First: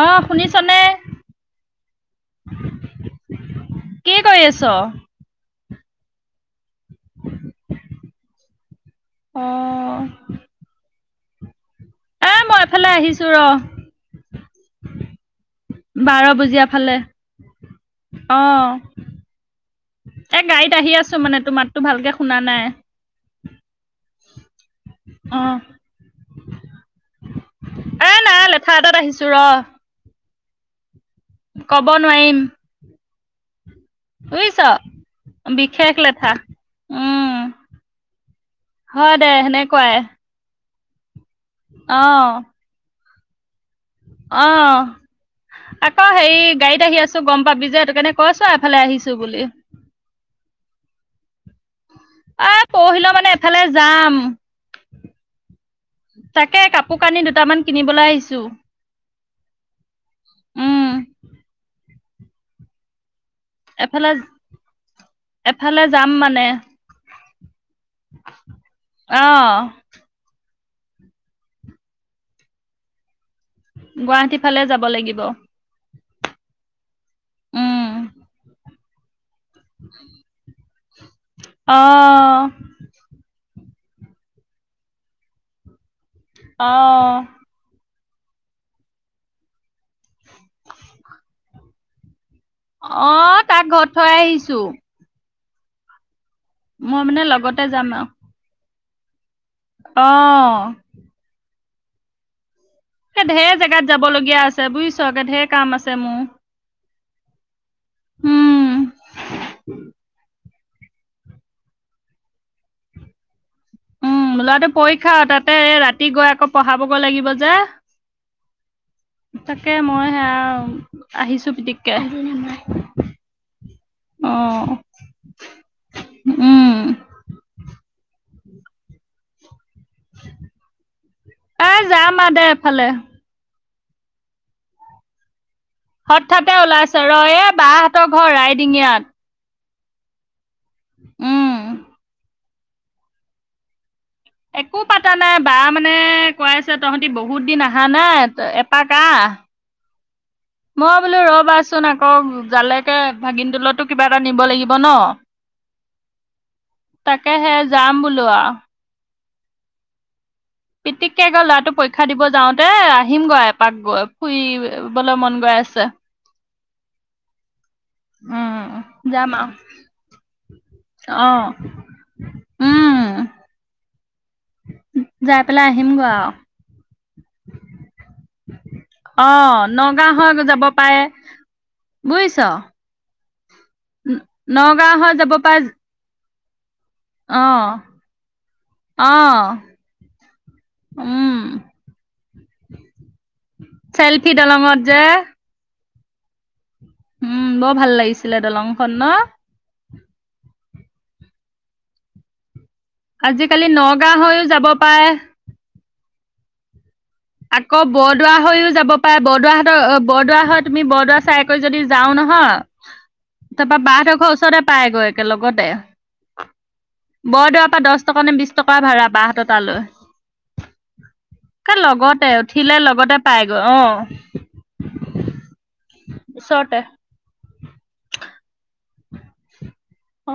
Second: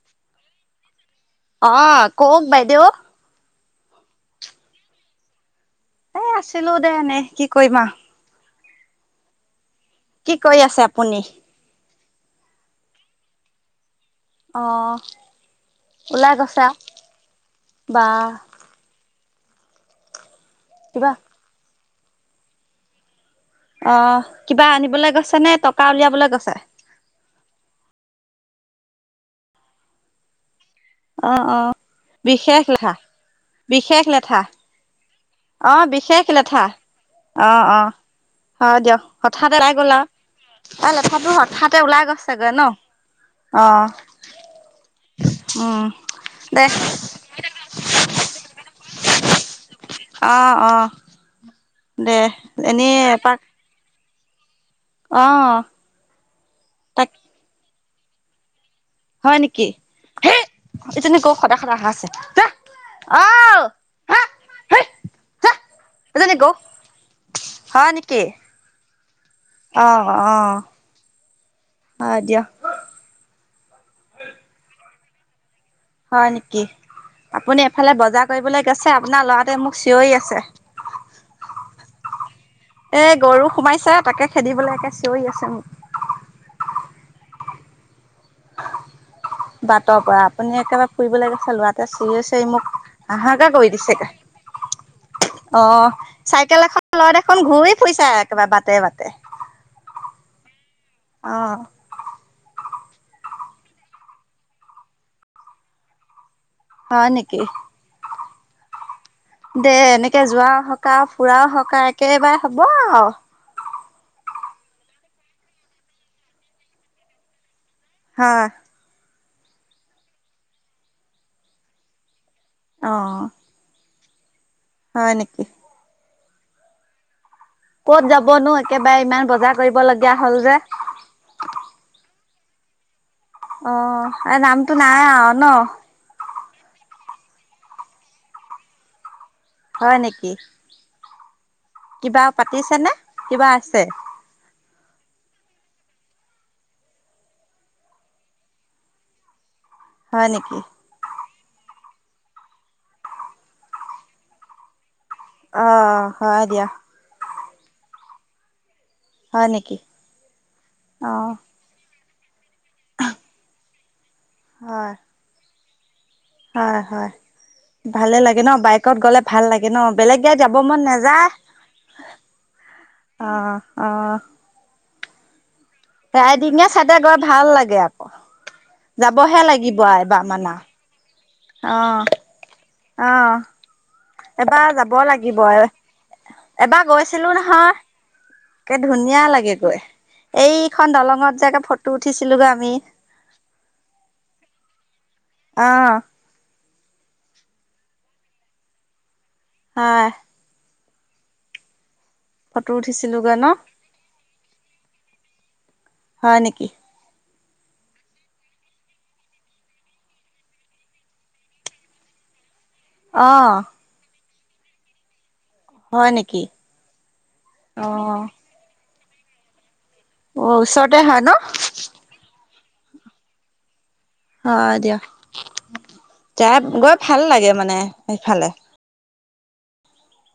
অ শুনিছ নে অ কওক বাইদেউ কি কৰি আছ? এ আছিলো দে এনেই কি কৰিম আ অ কি কৰি আছে আপুনি এ মই এফালে আহিছো ৰ অহ বাৰ বজীয়া ফালে বা অ এ গাড়ীত আহি কিবা আছো মানে তোৰ মাততটো ভালকে শুনা নাই অ কিবা আনিবলৈ গৈছে অ নে টকা উলিয়াবলৈ গৈছে এ নাই লেঠা এটাত আহিছো ৰ অ অ কব নোৱাৰিম বিশেষ লেঠা বিশেষ লেঠা বুজিছ অ বিশেষ লেথা উম অ অ হযব দিয়ক হয় দে হঠাতে ওলাই সেনেকুৱাই গলা এ লেঠাটো হঠাতে ওলাই গৈছে গৈ ন অ', উম, অহ আকৌ হেৰি দে। গাড়ীত আহি আছো গম পাবি যে সেই কাৰণে কৈছো এফালে আহিছো বুলি অহ অ দে এ এনেই পৰহিলে মানে এপাক এফালে যাম অ', তাকে কাপোৰ তাক কানি দুটামান কিনিবলৈ আহিছো হয় নেকি হ উম, এ যেনেক সদায় সদা অ আছে য এফালে যা এফালে যাম এজনী মানে গৰু হয় নেকি আহ অ অ হ দিয়ক গুৱাহাটী ফালে যাব লাগিব হয় নেকি আপুনি উম, এফালে বজাৰ কৰিবলৈ গৈছে আপোনাৰ লৰা ততে মোক চিঞৰি আছে আহ এ গৰু সোমাইছে তাকে খেদিবলৈ একে চিঞৰি আছে মোক অহ বাটৰ পৰা আপুনি একেবাৰে ফুৰিবলৈ গৈছে লৰাটোৱে চিঞৰি আছে মোক আহ হাহাকাৰ তাক কৰি ঘৰত থৈ দিছেগে আহিছো অ চাইকেল এখন মই লৈ মানে দেখুন লগতে ঘূৰি ফুৰিছে একেবাৰে বাটে বাটে অ অহ ঢেৰ জেগাত যাব লগগীয়া আছে বুজিছ একে ঢেৰ কাম আছে মোৰ হয় নেকি উম, দে এনেকে যোৱা সকা ফুৰাও সক একেবাৰে হ'ব আৰু উম লৰাটো পৰীক্ষা তাতে ৰাতি গৈ আকৌ পঢ়াবগৈ লাগিব যে হয় তাকে মই সেয়া আহিছো পিতিকে আহ অহ অ হয় নেকি উম কত যাবনো একেবাৰে ইমান বজাৰ কৰিব লগীয়া হ'ল যে ভালে। অ', আৰু নামটো নাই আও ন'। হঠাতে ওলাইছ ৰ' এ বাহঁতৰ ঘৰ ৰাইডিঙিয়াত। হয় নেকি উম কিবা পাতিছে নে কিবা আছে? একো পাতা নাই বা মানে কৈ আছে তহঁতি বহুত দিন আহা নাই এপাক আহ হয় নেকি মই বোলো ৰ'বাছো চোন আকৌ জালৈকে ভাগিন তোলতো কিবা এটা নিব লাগিব ন'। অ হয় দিয়া তাকে সে যাম বোলো আও। হয় নেকি। অ পিতিককে গৈ ল'ৰাটো পৰীক্ষা দিব যাওঁতে আহিম গৈ এপাক গৈ। হয় শুইিবলৈ মন গৈ আছে। হয় হয়। ভালে লাগে ন' উম বাইকত গ'লে যাম ভাল আৰু লাগে ন', বেলেগ গাড়ী যাব মন অ নাযায়। অ', অ'। য [unintelligible] ৰাইদিঙীয়া চাইদে গৈ ভাল লাগে আকৌ। যাবহে অ', লাগিব নগাঁও এবাৰ হৈ মানা যাব পাৰে। অ বুজিছ অ', এবাৰ নগাঁও যাব হৈ লাগিব পৰা আৰু এবাৰ গৈছিলো অ', নহয়। তে ধুনীয়া অ', লাগেগৈ, এইখন উম। দলঙত যাকে ফটো উঠিছে ছিলোগে আমি চেল্ফি দলঙত যে। অ'। উম বৰ ভাল লাগিছিলে দলংখন ন'। হয়। ফটো উঠিছিলোগৈ ন আজিকালি নগাঁও হৈও যাব পাৰে। হয় নেকি। আকৌ বৰদোৱা হৈও যাব পাৰে বৰদোৱাহঁতৰ বৰদোৱা হয় তুমি বৰদোৱা চাই কৰি যদি যাওঁ নহয় হ অ' তাৰপা বাহঁতৰ ঘৰ ওচৰতে পাইগৈ একে লগত দে হয় নেকি বৰদোৱাৰ পৰা দহ টকা অ'। নে বিশ টকা ভাড়া বাহঁতৰ তালৈ। অ', ওচৰতে হয় একে ন'। লগতে উঠিলে লগতে পাই গৈ অ'। অ', দিয় যাই ওচৰতে গৈ ভাল লাগে মানে সেইফালে।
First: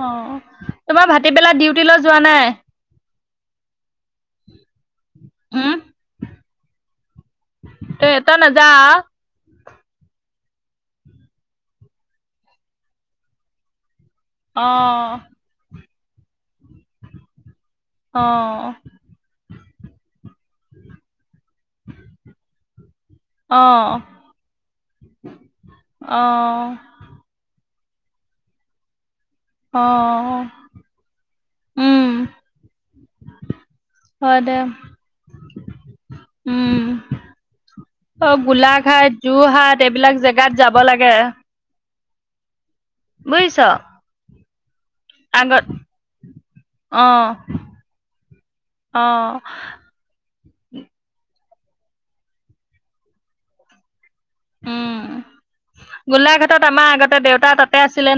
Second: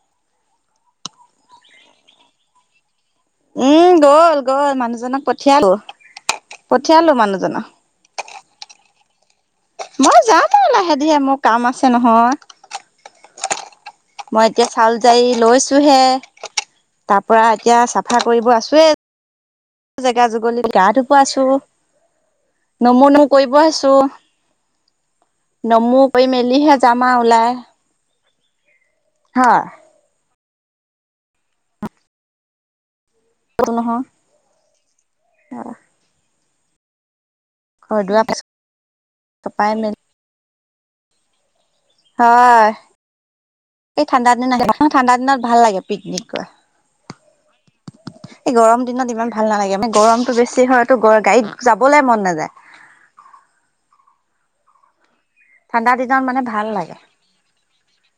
অ', তোমাৰ ভাতিবেলা ডিউটি লৈ যোৱা নাই। উম। গ'ল গ'ল মানুহজনক পঠিয়ালো উম। পঠিয়ালো মানুহজনক। এ তই নাযা? মই যাম আও লাহেধিৰে মোৰ কাম আছে নহয়। মই এতিয়া চাউল অ'। যাই লৈছো হে তাৰ পৰা এতিয়া চাফা কৰিব অ', আছোৱে, জেগা যুগলিত গা ধুৱ আছো। নমো নমো কৰিব আছো। অ', নমো কৰি অ', মেলিহে যাম আও ওলাই। হয় আহ উম তোৰ নহ হয় দে, আহ। উম অ', গোলাঘাট, চপাই যোৰহাট মেলি এইবিলাক জেগাত যাব হাব লাগে। হয়। বুজিছ। অ', ঠাণ্ডা দিনত ভাল আগত লাগে পিকনিক গৈ। অ', এই গৰম দিনত ইমান অ', ভাল নালাগে মানে গৰমতটো বেছি। হতো গাড়ীত যাবলৈ মন নাযায় অ'। ঠাণ্ডা দিনত মানে গোলাঘাটত ভাল আমাৰ লাগে আগতে দেউতা তাতে আছিলে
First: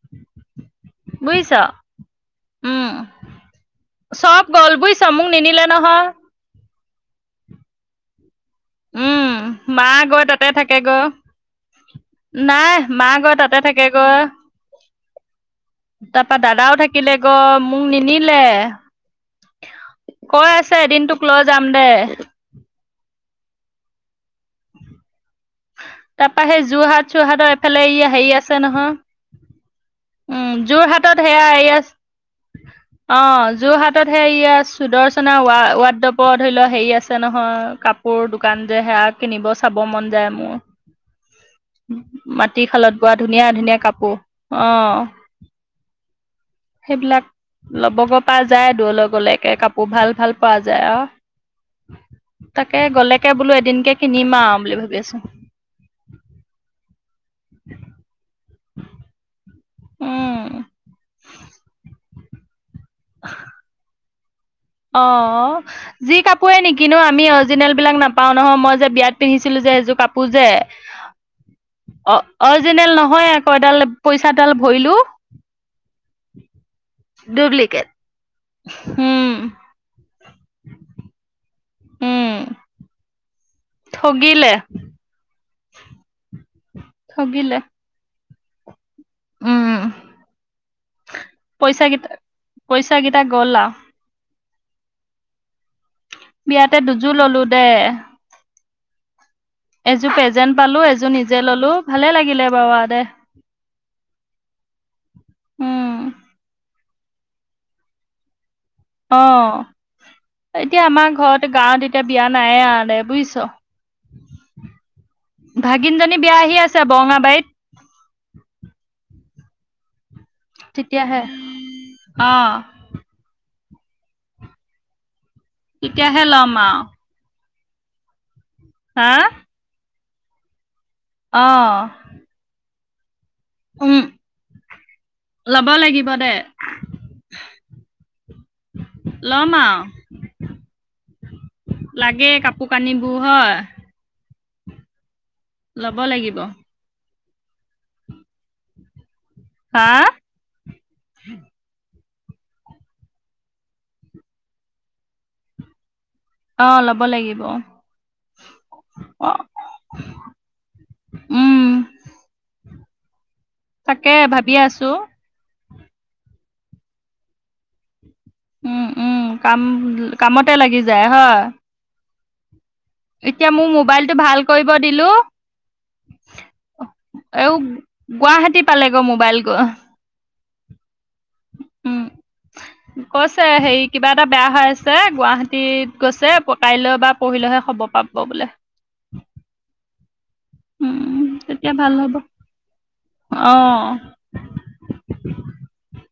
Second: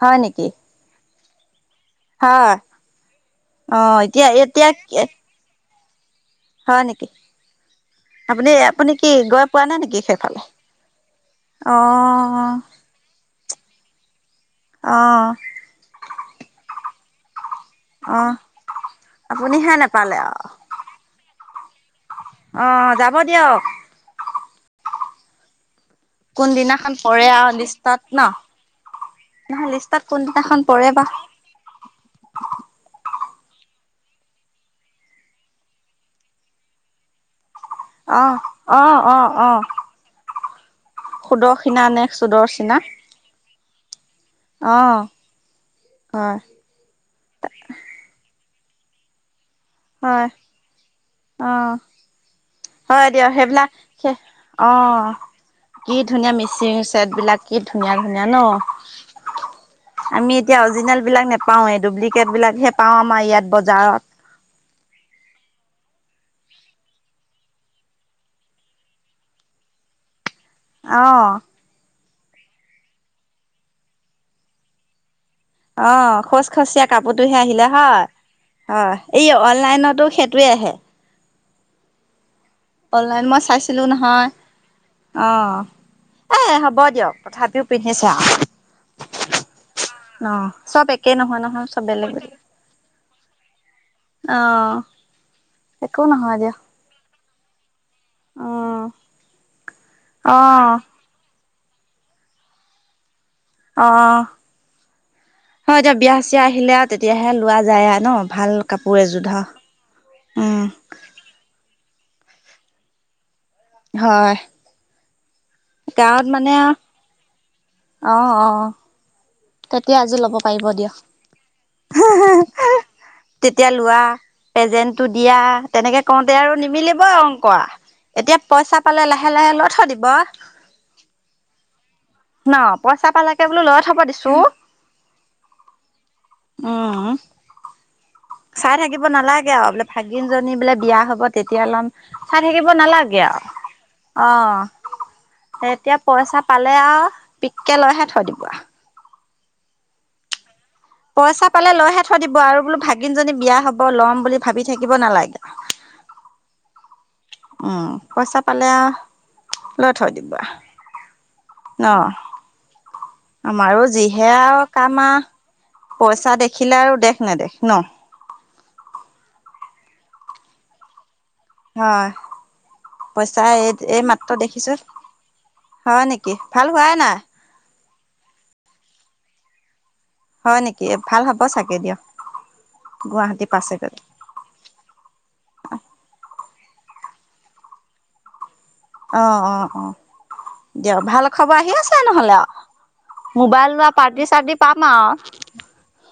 হয় নেকি বুজিছ, হয় উম অ এতিয়া চব এতিয়া গ'ল বুজিছ মোক নিনিলে। নহয়। হয় নেকি আপুনি আপুনি কি উম, গৈ পোৱা নাই মা নেকি গৈ সেইফালে? তাতে থাকেগৈ। অ নাই মা গৈ তাতে থাকে গৈ। অ'। তাৰাপা দাদাও থাকিলে গৈ মোক অ নিনিলে, আপুনি হে নেপালে আৰু কৈ আছে দিনটোক লৈ যাম দে অ', যাব দিয়ক। উ। তাৰপা সেই কোনদিনাখন যোৰহাট পৰে চোৰহাটৰ আৰু এইফালে লিষ্টত ই ন হেৰি আছে নহয়। নহয় লিষ্টত কোনদিনাখন উম যোৰ পৰে বা হাতত সেয়া এইয়া অ', জোৰ ৰ হাতত সে ইয়য়া সুদৰ্চনা ৱাদডপৰ ধৰি লও হেৰি আছে নহয়। অ কাপোৰ দোকান অ যে সেয়া অ অ কিনিব চাব মন যায় মোৰ। সুদৰ্শিনা নে মাটি সুদৰ্শিনা খালত বোৱা ধুনীয়া ধুনীয়া কাপোৰ অ', হয়। সেইবিলাক ল'বগে পৰা যায় দূৰলৈ গ'লেকে কাপোৰ। কৌ ভাল হয় ভাল পোৱা যায় অ আহ। হয় দিয়ক সেইবিলাক বুলি ভাবি অ', আছো কি ধুনীয়া মিস্ৰী চেট বিলাক কি ধুনীয়া ধুনীয়া ন'। আমি উম এতিয়া অৰিজিনেল বিলাক নেপাওৱে ডুপ্লিকেট বিলাকহে পাও আমাৰ ইয়াত বজাৰত। অ', যি কাপোৰে নিকিনো আমি অৰিজিনেল বিলাক নাপাও নহয় মই যে বিয়াত পিন্ধিছিলো যে এযোৰ কাপোৰ পূজে অ অ', অৰিজিনেল নহয় আকৌ এডাল পইচা ডাল ভৰিলো। অ', খচ খচীয়াা কাপোৰটোহে আহিলে ডুপ্লিকেট হয় অ উম এই অনলাইনত টো সেইটোৱে আহে। উম অনলাইন মই চাইছিলো নহয় ঠগিলে অ'। এই হ'ব দিয়ক ঠগিলে তথাপিও পিন্ধিছো আৰু। উম। অ', চব একেই নহয় নহয় চব পইচা বেলেগ কেইটা বেলেগ। পইচা কেইটা গ'ল আও অ'। একো নহয় দিয়ক বিয়াতে দুযোৰ ললো দে। অ'। এযোৰ প্ৰেজেণ্ট পালো এযোৰ নিজে ললো ভালে লাগিলে বাৰু দে। অ'। হয় যদিয়ক উম বিয়া চিয়া আহিলে। তেতিয়াহে লোৱা যায় আৰু ন', ভাল কাপোৰ এযোৰ ধৰ অ', উম এতিয়া আমাৰ ঘৰত গাঁৱত এতিয়া বিয়া নাই আ দে বুজিছ। হয় ভাগিনজনী গাঁৱত বিয়া মানে আহি আছে বৰঙাবাৰীত অহ অ অ এতিয়া আজি ল'ব পাৰিব তেতিয়াহে দিয়ক হে অ হে হে তেতিয়া লোৱা পেজেন্টটো দিয়া তেনেকে তেতিয়াহে কওঁতে ল'ম আৰু আও নিমিলিব অংক কৰা এতিয়া পইচা পালে লাহে লাহে লৈ থৈ দিব অহ ন পইচা পালে কে বুলো লৈ থব দিছো লব লাগিব দে উম চাই থাকিব নালাগে ল'ম আৰু আও বোলে ভাগিন জনী বোলে বিয়া হব তেতিয়া লম লাগেই চাই কাপোৰ থাকিব কানিবোৰ নালাগে আও হয় অ এতিয়া ল'ব লাগিব পইচা পালে আও পিককে লৈহে থৈ দিব হা পইচা পালে লৈ হে থয় দিব আৰু বোলো ভাগিন জনী বিয়া হব ল'ম বুলি ভাবি থাকিব নালাগে অ ল'ব লাগিব উম পইচা পালে আও অ লৈ থৈ দিব আও উম নহ আমাৰো তাকে যিহে ভাবি আৰু আছো কাম আ পইচা দেখিলে আৰু দেখ নেদেখ ন উম উম কাম কামতে লাগি যায় হয় হয় পইচা এতিয়া মোৰ এই এই মোবাইলটো মাত্ৰ ভাল কৰিব দেখিছো দিলো হয় নিকি ভাল হোৱাই নাই এও গুৱাহাটী পালেগৈ মোবাইল গৈ হয় নিকি ভাল হ'ব চাগে দিয়ক উম কৈছে গুৱাহাটী হেৰি পাছেগৈ কিবা এটা বেয়া হৈ আছে গুৱাহাটীত গৈছে কাইলৈ বা পৰহি লেহে খবৰ পাব বোলে অ অ অ দিয়ক ভাল উম খবৰ আহি তেতিয়া ভাল আছে হ'ব নহ'লে আৰু অ মোবাইল লোৱা পাৰ্টি চাৰ্টি পাম আৰু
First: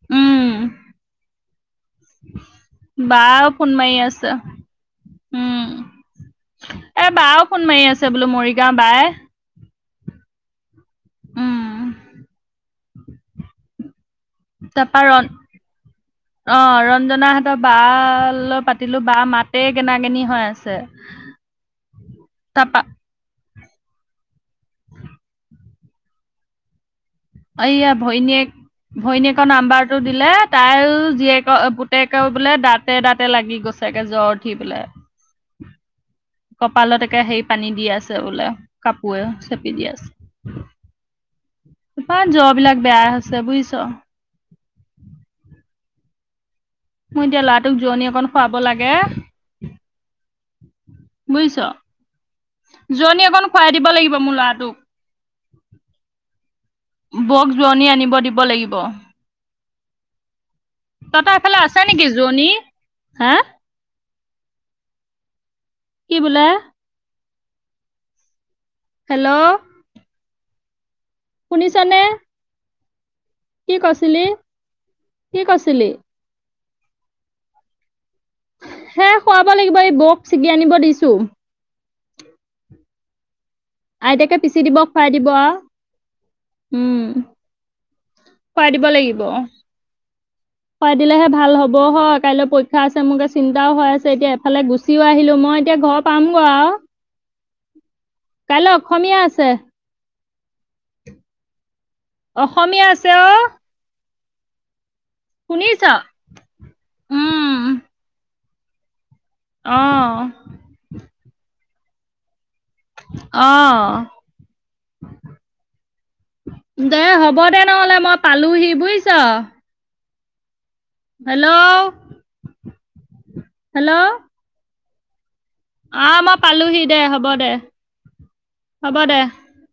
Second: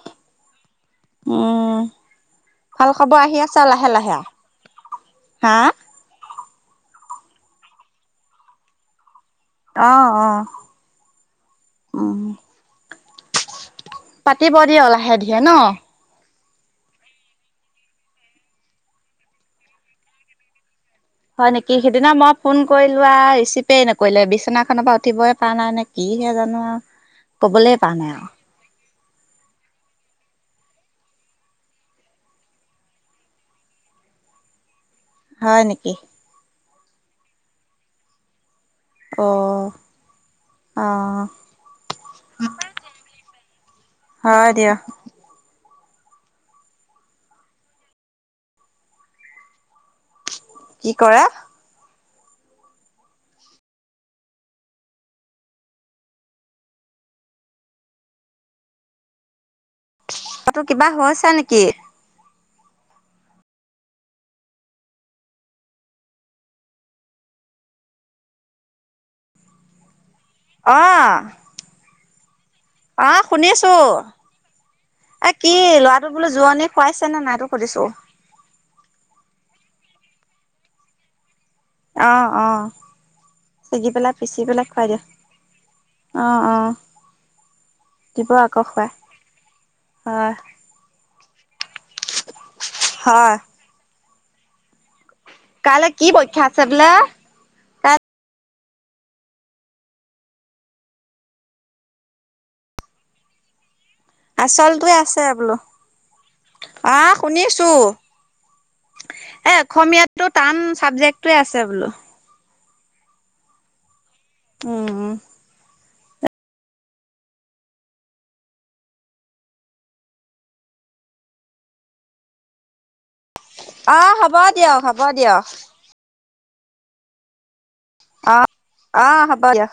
উম উম ভাল খবৰ আহি বাও আছে ফোন লাহে মাৰি লাহে আও আছে হা উম এ বাও ফোন মাৰি আছে বোলো মৰিগাঁও বায়ে অহ অহ উম পাতিব দিয় তাৰপা লাহে ৰন ধিৰে ন অ ৰঞ্জনা হতৰ বা ৰ লগত পাতিলোঁ বা মাতে গেনা-গেনি হৈ আছে। হয় নিকি সিদিনা মই ফোন তাৰপা কৰিলো আৰু ৰিচিভ নকৰিলে বিচনাখনৰ পৰা উঠিবই পৰা নাই নে কিহে জানোঁ আও অয়া ভৈনীয়েক ভৈনীয়েকৰ নাম্বাৰ টো দিলে তাই জীয়েকৰ পুতেকে বোলে দাতে দাতে লাগি গৈছে। তাকে জ্বৰ উঠি পেলাই। হয় নিকি? কপালত একে সেই পানী দি আছে বোলে কাপোৰে অ', চেপি দি আছে। অ', পা জৰবিলাক বেয়া হৈছে বুইছ? হয় দিয়ক। মোৰ এতিয়া ল'ৰাটোক জোৰণী অকণ খুৱাব লাগে। কি কৰা? জোৱনি অকণ খুৱাই দিব লাগিব মোৰ ল'ৰাটোক। বক জোৱণী আনিব দিব লাগিব। অ তহঁতৰ এফালে আছে নিকি জোৱনী হা? কি বোলে? হেল্ল' অ'। শুনিছেনে। অ', শুনিছোঁ এই কি ল'ৰাটো বোলে যোৱনী খুৱাইছে নে নাই সেইটো সুধিছোঁ। সেই খুৱাব লাগিব এই বৌক ছিগি আনিব দিছোঁ। অ'- অ'। ছিগি পেলাই আইতাকে পিচি পেলাই দিব দিয়া খুৱাই দিব আও, অ অ উম। দিব আকৌ খোৱাই দিব খুৱাই লাগিব। হয় খোৱাই দিলেহে ভাল হ'ব হয় কাইলৈ পৰীক্ষা আছে মোৰ যে হয় চিন্তাও হৈ আছে এতিয়া এফালে গুচিও আহিলোঁ। মই এতিয়া কাইলৈ ঘৰ কি পাম পৰীক্ষা গৈ আছে আৰু বোলে কাই কাইলৈ অসমীয়া আছে। অসমীয়া আছে অ'। আচলটোৱে আছে বোলো, শুনিছ আ উম শুনিছোঁ ‌। এ অসমীয়াতটো অ টান চাবজেক্টোৱে আছে বোলো। অ'। উম। দে হ'ব দে নহ'লে, মই পালোহি বুইছ। হেল্ল'। হেল্ল' অ', হ'ব দিয়ক-হ'ব দিয়ক। অ', মই পালোহি দে হ'ব দে। অ'-অ' হ'ব দিয়ক।